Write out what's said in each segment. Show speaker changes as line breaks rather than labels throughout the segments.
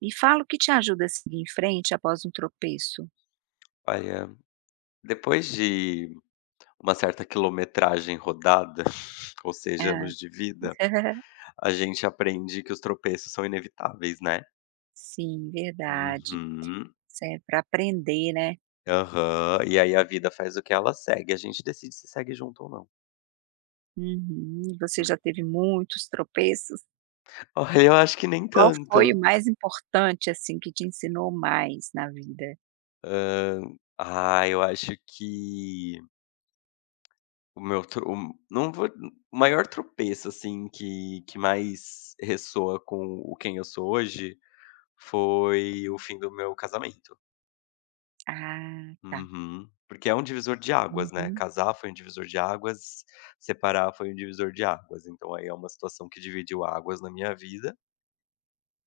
Me fala o que te ajuda a seguir em frente após um tropeço.
Olha, depois de uma certa quilometragem rodada, ou seja,
Hã.
anos de vida, a gente aprende que os tropeços são inevitáveis, né.
Sim, verdade.
Uhum.
Isso é para aprender, né.
Aham. E aí a vida faz o que ela segue, a gente decide se segue junto ou não.
Uhum. Você já
Hum.
teve muitos tropeços.
Olha, eu acho que nem
Qual foi o
tanto.
mais importante, assim, que te ensinou mais na vida?
Eu acho que o meu tro o não vou o maior tropeço, assim, que mais ressoa com o quem eu sou hoje, foi o fim do meu casamento.
Ah, tá.
Uhum. Porque é um divisor de águas, né,
Uhum.
casar foi um divisor de águas, separar foi um divisor de águas, então aí é uma situação que dividiu águas na minha vida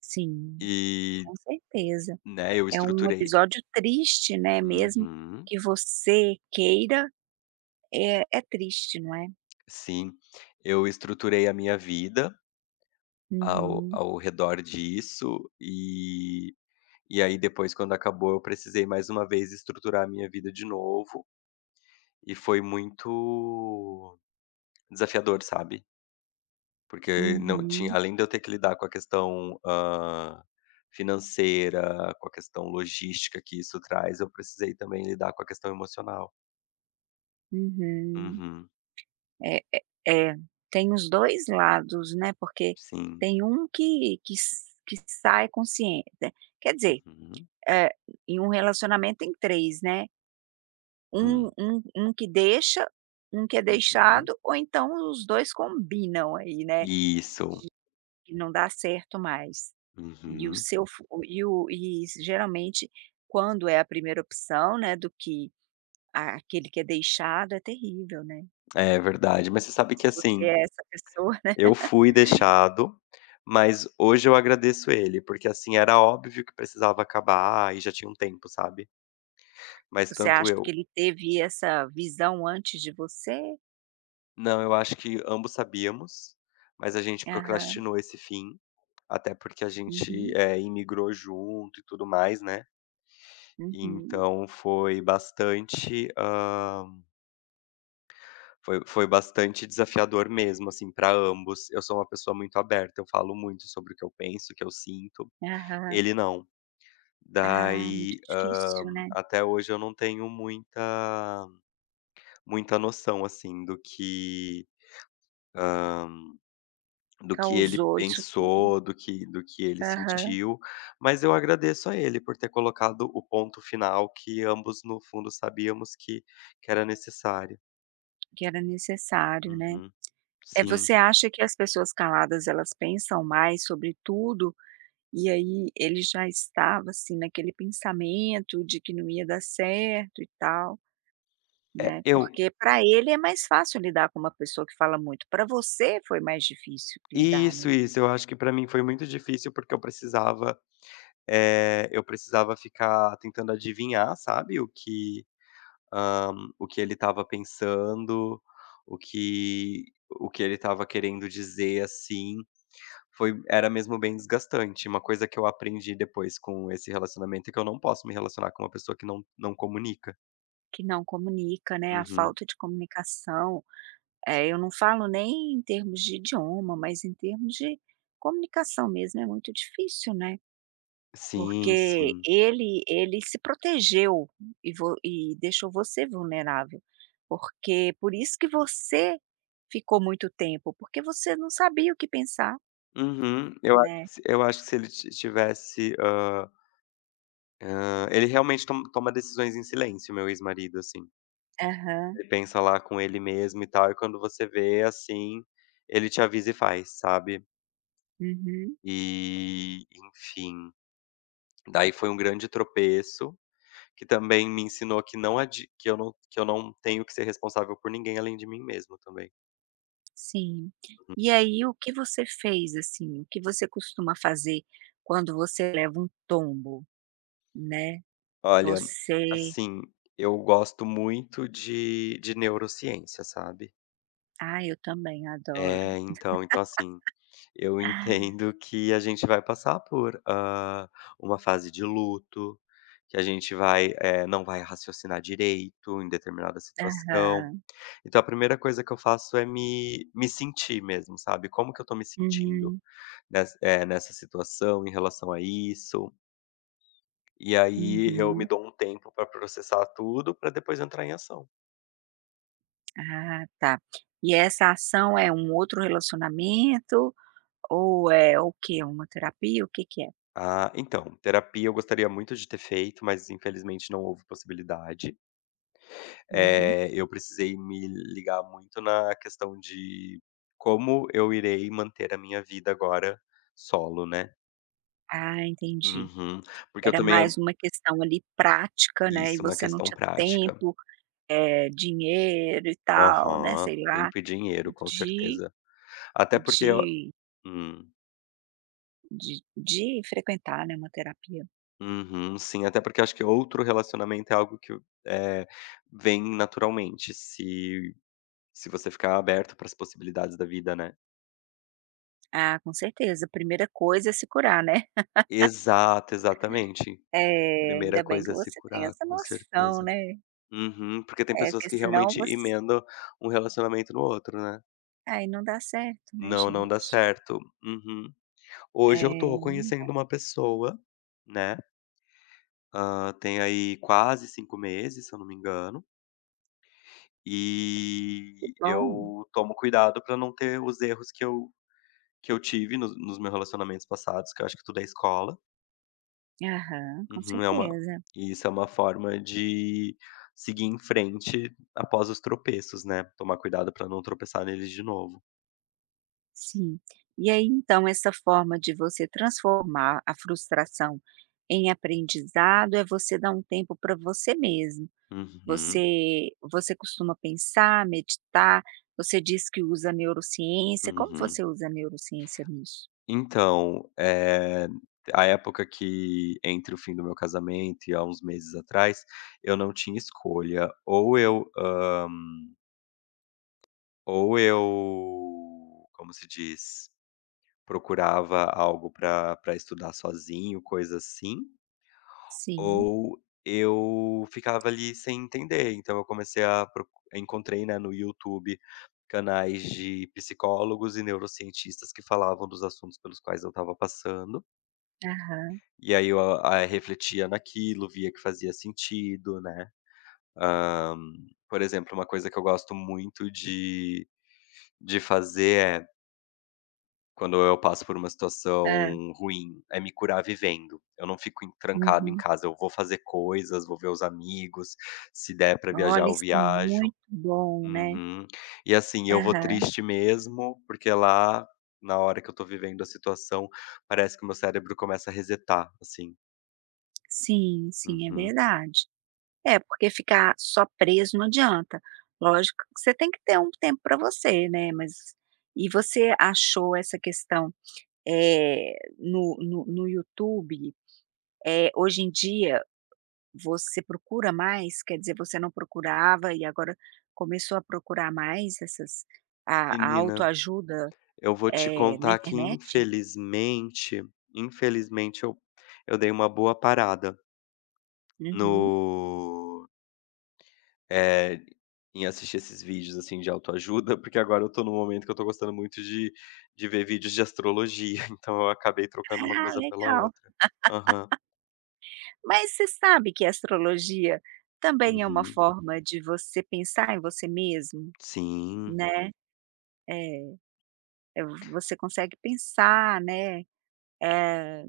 Sim,
e,
com certeza.
né, eu
É um
estruturei.
episódio triste, né, mesmo
Uhum.
que você queira, é triste, não é?
Sim. Eu estruturei a minha vida ao
Uhum,
ao redor disso e aí depois quando acabou eu precisei mais uma vez estruturar a minha vida de novo, e foi muito desafiador, sabe. Porque não tinha,
uhum,
além de eu ter que lidar com a questão, financeira, com a questão logística que isso traz, eu precisei também lidar com a questão emocional.
uhum.
Uhum,
É é é, tem os 2 lados, né, porque
sim.
tem um que sai consciente. Quer dizer,
Uhum.
eh, em um relacionamento tem 3, né, um
Hum.
um um que deixa, um que é
Uhum.
deixado ou então os 2 combinam aí, né,
Isso.
que não dá certo mais. E o
Uhum.
seu fu o e s- geralmente quando é a primeira opção, né, do que a aquele que é deixado é terrível, né.
É verdade. Mas você sabe
Se
que,
você
assim,
é essa pessoa.
eu fui deixado, mas hoje eu agradeço ele, porque, assim, era óbvio que precisava acabar e já tinha um tempo, sabe. Mas
Você
tanto
acha que
eu.
ele teve essa visão antes de você?
Não, eu acho que ambos sabíamos, mas a gente
Aham.
procrastinou esse fim, até porque a gente,
Uhum.
imigrou junto e tudo mais, né. E
Uhum.
então foi bastante, foi bastante desafiador mesmo, assim, para ambos. Eu sou uma pessoa muito aberta, eu falo muito sobre o que eu penso, o que eu sinto,
Aham.
ele não.
Ah,
Daí,
muito difícil, né.
até hoje eu não tenho muita noção, assim, do que. Do que ele
Causou isso tudo.
pensou, do que ele
Aham.
sentiu, mas eu agradeço a ele por ter colocado o ponto final que ambos no fundo sabíamos que era necessário.
Que era necessário, né.
Uhum,
É,
sim.
você acha que as pessoas caladas elas pensam mais sobre tudo, e aí ele já estava, assim, naquele pensamento de que não ia dar certo e tal,
É,
né.
eu
Porque para ele é mais fácil lidar com uma pessoa que fala muito. Para você foi mais difícil lidar, né?
isso, eu acho que pra mim foi muito difícil, porque eu precisava, eu precisava ficar tentando adivinhar, sabe, o que, hã, o que ele estava pensando, o que o que ele estava querendo dizer, assim. Foi era mesmo bem desgastante. Uma coisa que eu aprendi depois com esse relacionamento é que eu não posso me relacionar com uma pessoa que não comunica.
Que não comunica, né, a
Uhum.
falta de comunicação, eu não falo nem em termos de idioma, mas em termos de comunicação mesmo, é muito difícil, né,
Sim,
porque
sim.
ele se protegeu e vo e deixou você vulnerável, porque por isso que você ficou muito tempo, porque você não sabia o que pensar,
Uhum.
né.
Eu acho que se ele ti tivesse, ele realmente toma decisões em silêncio, meu ex-marido, assim.
Aham,
Ele pensa lá com ele mesmo e tal, e quando você vê, assim, ele te avisa e faz, sabe.
uhum,
E, enfim, daí foi um grande tropeço. Que também me ensinou que eu não tenho que ser responsável por ninguém além de mim mesmo também.
sim. E aí o que você fez, assim, o que você costuma fazer quando você leva um tombo? Né,
Olha,
você...
assim, eu gosto muito de neurociência, sabe.
Ah, eu também adoro.
É, então assim, eu
Ah.
entendo que a gente vai passar por, uma fase de luto, que a gente vai, não vai raciocinar direito em determinada situação.
Aham.
Então a primeira coisa que eu faço é me sentir mesmo, sabe, como que eu estou me sentindo.
Uhum,
Nessa situação, em relação a isso, e aí eu me
uhum.
dou um tempo para processar tudo, para depois entrar em ação.
Ah, tá. E essa ação é um outro relacionamento ou é o quê? Uma terapia? O que que é?
Ah, então, terapia eu gostaria muito de ter feito, mas infelizmente não houve possibilidade.
Uhum.
Eu precisei me ligar muito na questão de como eu irei manter a minha vida agora solo, né.
Ah, entendi.
Uhum. Porque eu
Era
também
mais
an
uma questão ali prática, né, e
isso, uma
você não
questão
tinha
prática.
tempo, dinheiro e tal, né,
Aham.
sei lá,
Tempo e dinheiro, com
de
certeza. Até porque eu.
de
Hum.
frequentar, né, uma terapia.
Uhum, sim, até porque acho que outro relacionamento é algo que, eh, vem naturalmente, se você ficar aberto para as possibilidades da vida, né.
Ah, com certeza. A primeira coisa é se curar, né.
Exato, exatamente.
É
Primeira
ainda bem que
coisa é se
você tem
curar,
essa
com
noção,
certeza.
né.
Uhum, porque tem
É,
pessoas
porque
que
senão
realmente
você
emendam um relacionamento no outro, né.
aí não dá certo, né,
Não, não dá
gente.
certo. Uhum. Hoje eu
É.
tô
Não.
conhecendo uma pessoa, né, tem aí quase 5 meses, se eu não me engano.
Que
E
bom.
eu tomo cuidado pra não ter os erros que eu tive nos meus relacionamentos passados, que eu acho que tudo é escola.
Aham, com
Uhum, é uma
certeza.
E isso é uma forma de seguir em frente após os tropeços, né, tomar cuidado pra não tropeçar neles de novo.
Sim. E aí, então, essa forma de você transformar a frustração em aprendizado é você dar um tempo para você mesmo.
Uhum,
Você você costuma pensar, meditar? Você diz que usa neurociência. Como
uhum.
você usa a neurociência nisso?
Então, é a época que entre o fim do meu casamento e há uns meses atrás, eu não tinha escolha, ou eu, hã ou eu, como se diz, procurava algo pra estudar sozinho, coisa assim,
Sim.
ou eu ficava ali sem entender. Então eu comecei a procu encontrei, né, no YouTube canais de psicólogos e neurocientistas que falavam dos assuntos pelos quais eu estava passando,
Aham.
e aí eu a refletia naquilo, via que fazia sentido, né. Hã, por exemplo, uma coisa que eu gosto muito de fazer é quando eu passo por uma situação
Hã.
ruim, é me curar vivendo. Eu não fico em trancado em
Uhum.
casa, eu vou fazer coisas, vou ver os amigos, se der pra viajar,
Olha,
eu
isso é
viajo.
muito bom, né.
Uhum. E assim, eu vou
Aham.
triste mesmo, porque lá, na hora que eu tô vivendo a situação, parece que o meu cérebro começa a resetar, assim.
Sim, sim, é
Uhum.
verdade. É, porque ficar só preso não adianta. Lógico que você tem que ter um tempo para você, né, mas e você achou essa questão, no YouTube, hoje em dia você procura mais? Quer dizer, você não procurava e agora começou a procurar mais essas a
Menina,
autoajuda,
eu vou te
na
contar que
internet?
infelizmente, infelizmente eu dei uma boa parada
Uhum.
no. Eh, em assistir esses vídeos, assim, de autoajuda, porque agora eu tô num momento que eu tô gostando muito de ver vídeos de astrologia, então eu acabei trocando uma
Ah,
coisa pela
legal.
outra. Aham.
Mas você sabe que a astrologia também é uma
Uhum.
forma de você pensar em você mesmo,
Sim.
né. É, eh, você consegue pensar, né, é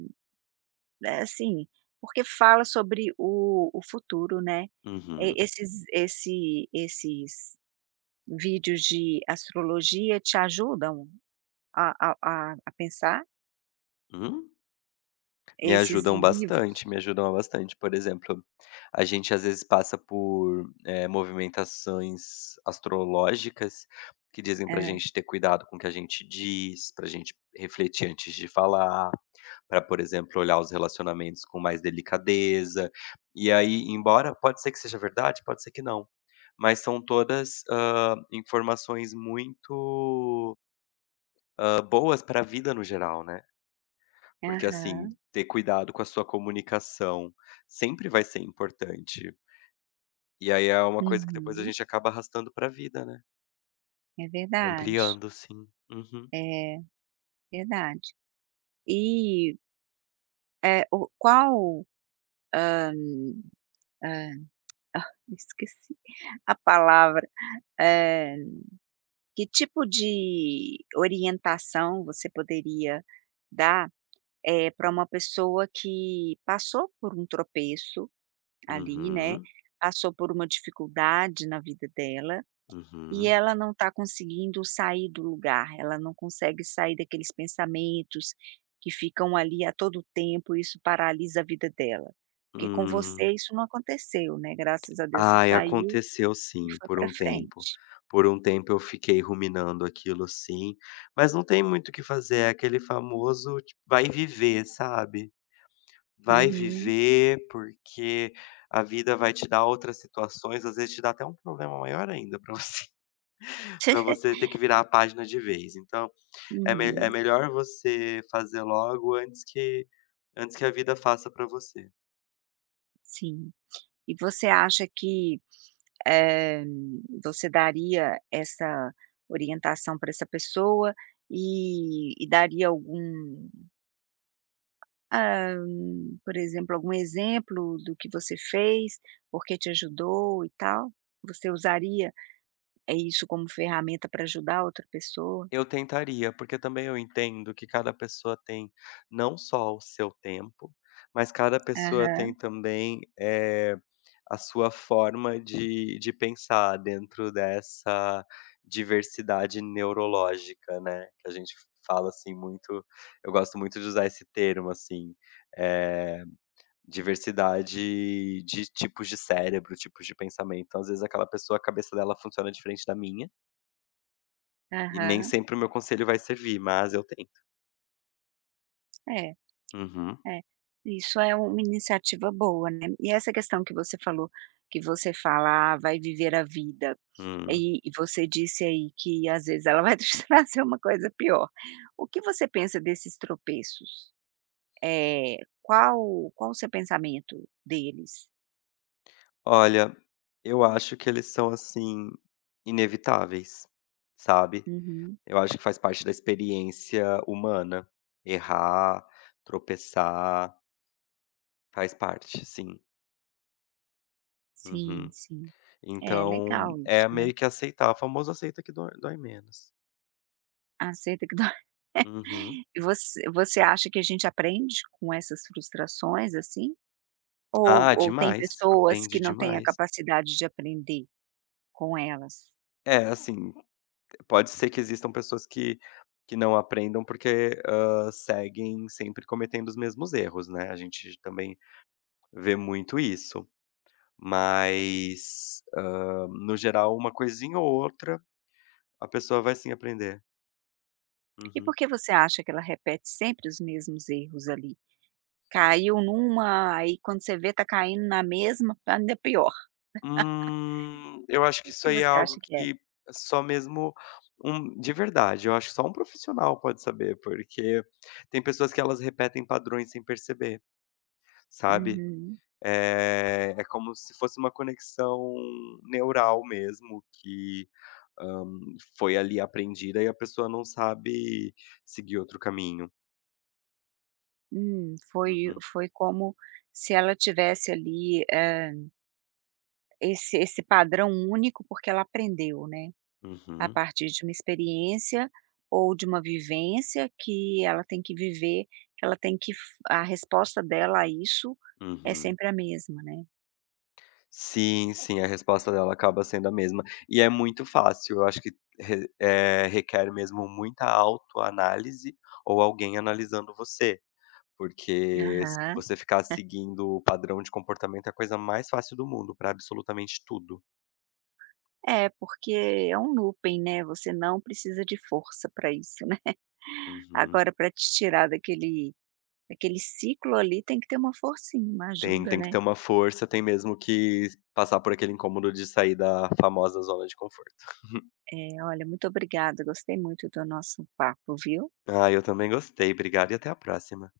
assim, porque fala sobre o futuro, né.
Uhum.
E esses esse esses vídeos de astrologia te ajudam a pensar?
Hum? Me
Esses
ajudam
livros?
bastante, me ajudam bastante. Por exemplo, a gente às vezes passa por, movimentações astrológicas que dizem pra
Hã.
gente ter cuidado com o que a gente diz, pra gente refletir antes de falar, pra, por exemplo, olhar os relacionamentos com mais delicadeza. E aí, embora pode ser que seja verdade, pode ser que não, mas são todas, informações muito, boas pra vida no geral, né? Porque, assim,
Aham.
ter cuidado com a sua comunicação sempre vai ser importante. E aí é uma coisa que depois a
Uhum.
gente acaba arrastando pra vida, né.
É verdade.
Ampliando, sim. Uhum.
É. Verdade. E, eh, o qual, hum, esqueci a palavra, eh, que tipo de orientação você poderia dar, para uma pessoa que passou por um tropeço ali, né,
Uhum.
passou por uma dificuldade na vida dela. E
Uhum.
ela não está conseguindo sair do lugar, ela não consegue sair daqueles pensamentos que ficam ali a todo tempo, e isso paralisa a vida dela. Porque com
Hum.
você isso não aconteceu, né, graças a Deus você
Ai,
saiu
aconteceu
e
sim,
foi
por
para
um tempo.
frente.
Por um tempo eu fiquei ruminando aquilo sim, mas não tem muito o que fazer, é aquele famoso ti vai viver, sabe. Vai
Uhum.
viver, porque a vida vai te dar outras situações, às vezes te dá até um problema maior ainda para você para você ter que virar a página de vez. Então, é me
Uhum,
é melhor você fazer logo antes que a vida faça para você.
sim. E você acha que, eh, você daria essa orientação para essa pessoa e daria algum... Ah, por exemplo, algum exemplo do que você fez, porque te ajudou e tal? Você usaria isso como ferramenta para ajudar outra pessoa?
Eu tentaria, porque também eu entendo que cada pessoa tem não só o seu tempo, mas cada pessoa tem
Aham,
também, a sua forma de pensar dentro dessa diversidade neurológica, né, que a gente fala, assim, muito eu gosto muito de usar esse termo, assim, eh, diversidade de tipos de cérebro, tipos de pensamento. Então, às vezes aquela pessoa, a cabeça dela funciona diferente da minha. E nem
aham.
sempre o meu conselho vai servir, mas eu tento.
É,
Uhum.
é. Isso é uma iniciativa boa, né. E essa questão que você falou, que você fala: "Ah, vai viver a vida",
Hum.
e você disse aí que às vezes ela vai te trazer uma coisa pior. O que você pensa desses tropeços? é Qual o seu pensamento deles?
Olha, eu acho que eles são, assim, inevitáveis, sabe.
Uhum.
Eu acho que faz parte da experiência humana. Errar, tropeçar, faz parte, sim.
Sim,
Uhum.
sim. É,
Então,
legal isso,
é
né.
meio que aceitar, o famoso aceita que dói dói menos.
Aceita que dói.
Uhum.
E você você acha que a gente aprende com essas frustrações, assim?
Ah,
Ou tem
demais,
pessoas que
aprende
não têm a
demais.
capacidade de aprender com elas?
É, assim. Pode ser que existam pessoas que não aprendam, porque, seguem sempre cometendo os mesmos erros, né, a gente também vê muito isso. Mas, no geral, uma coisinha ou outra, a pessoa vai sim aprender.
E por
Uhum.
que você acha que ela repete sempre os mesmos erros ali? Caiu numa, aí quando você vê tá caindo na mesma, tá ainda pior.
Eu acho que
O
isso
que
aí é
você
algo
acha que é?
que só mesmo eu acho que só um profissional pode saber, porque tem pessoas que elas repetem padrões sem perceber, sabe.
Uhum.
É como se fosse uma conexão neural mesmo que, hã, foi ali aprendida e a pessoa não sabe seguir outro caminho.
Foi
Uhum,
foi como se ela tivesse ali, esse padrão único, porque ela aprendeu, né, a
uhum,
partir de uma experiência ou de uma vivência que ela tem que viver, que ela tem que f a resposta dela a isso é
uhum.
sempre a mesma, né.
Sim, sim, a resposta dela acaba sendo a mesma. E é muito fácil, eu acho que re eh, requer mesmo muita autoanálise ou alguém analisando você, porque se
Aham.
você ficar seguindo o padrão de comportamento é a coisa mais fácil do mundo para absolutamente tudo.
É, porque é um looping, né, você não precisa de força para isso, né.
Uhum.
Agora para te tirar daquele daquele ciclo ali tem que ter uma forcinha, uma
Tem,
ajuda,
tem que
né.
ter uma força, tem mesmo que passar por aquele incômodo de sair da famosa zona de conforto.
É, olha, muito obrigada, gostei muito do nosso papo, viu.
Ah, eu também gostei, obrigado e até a próxima.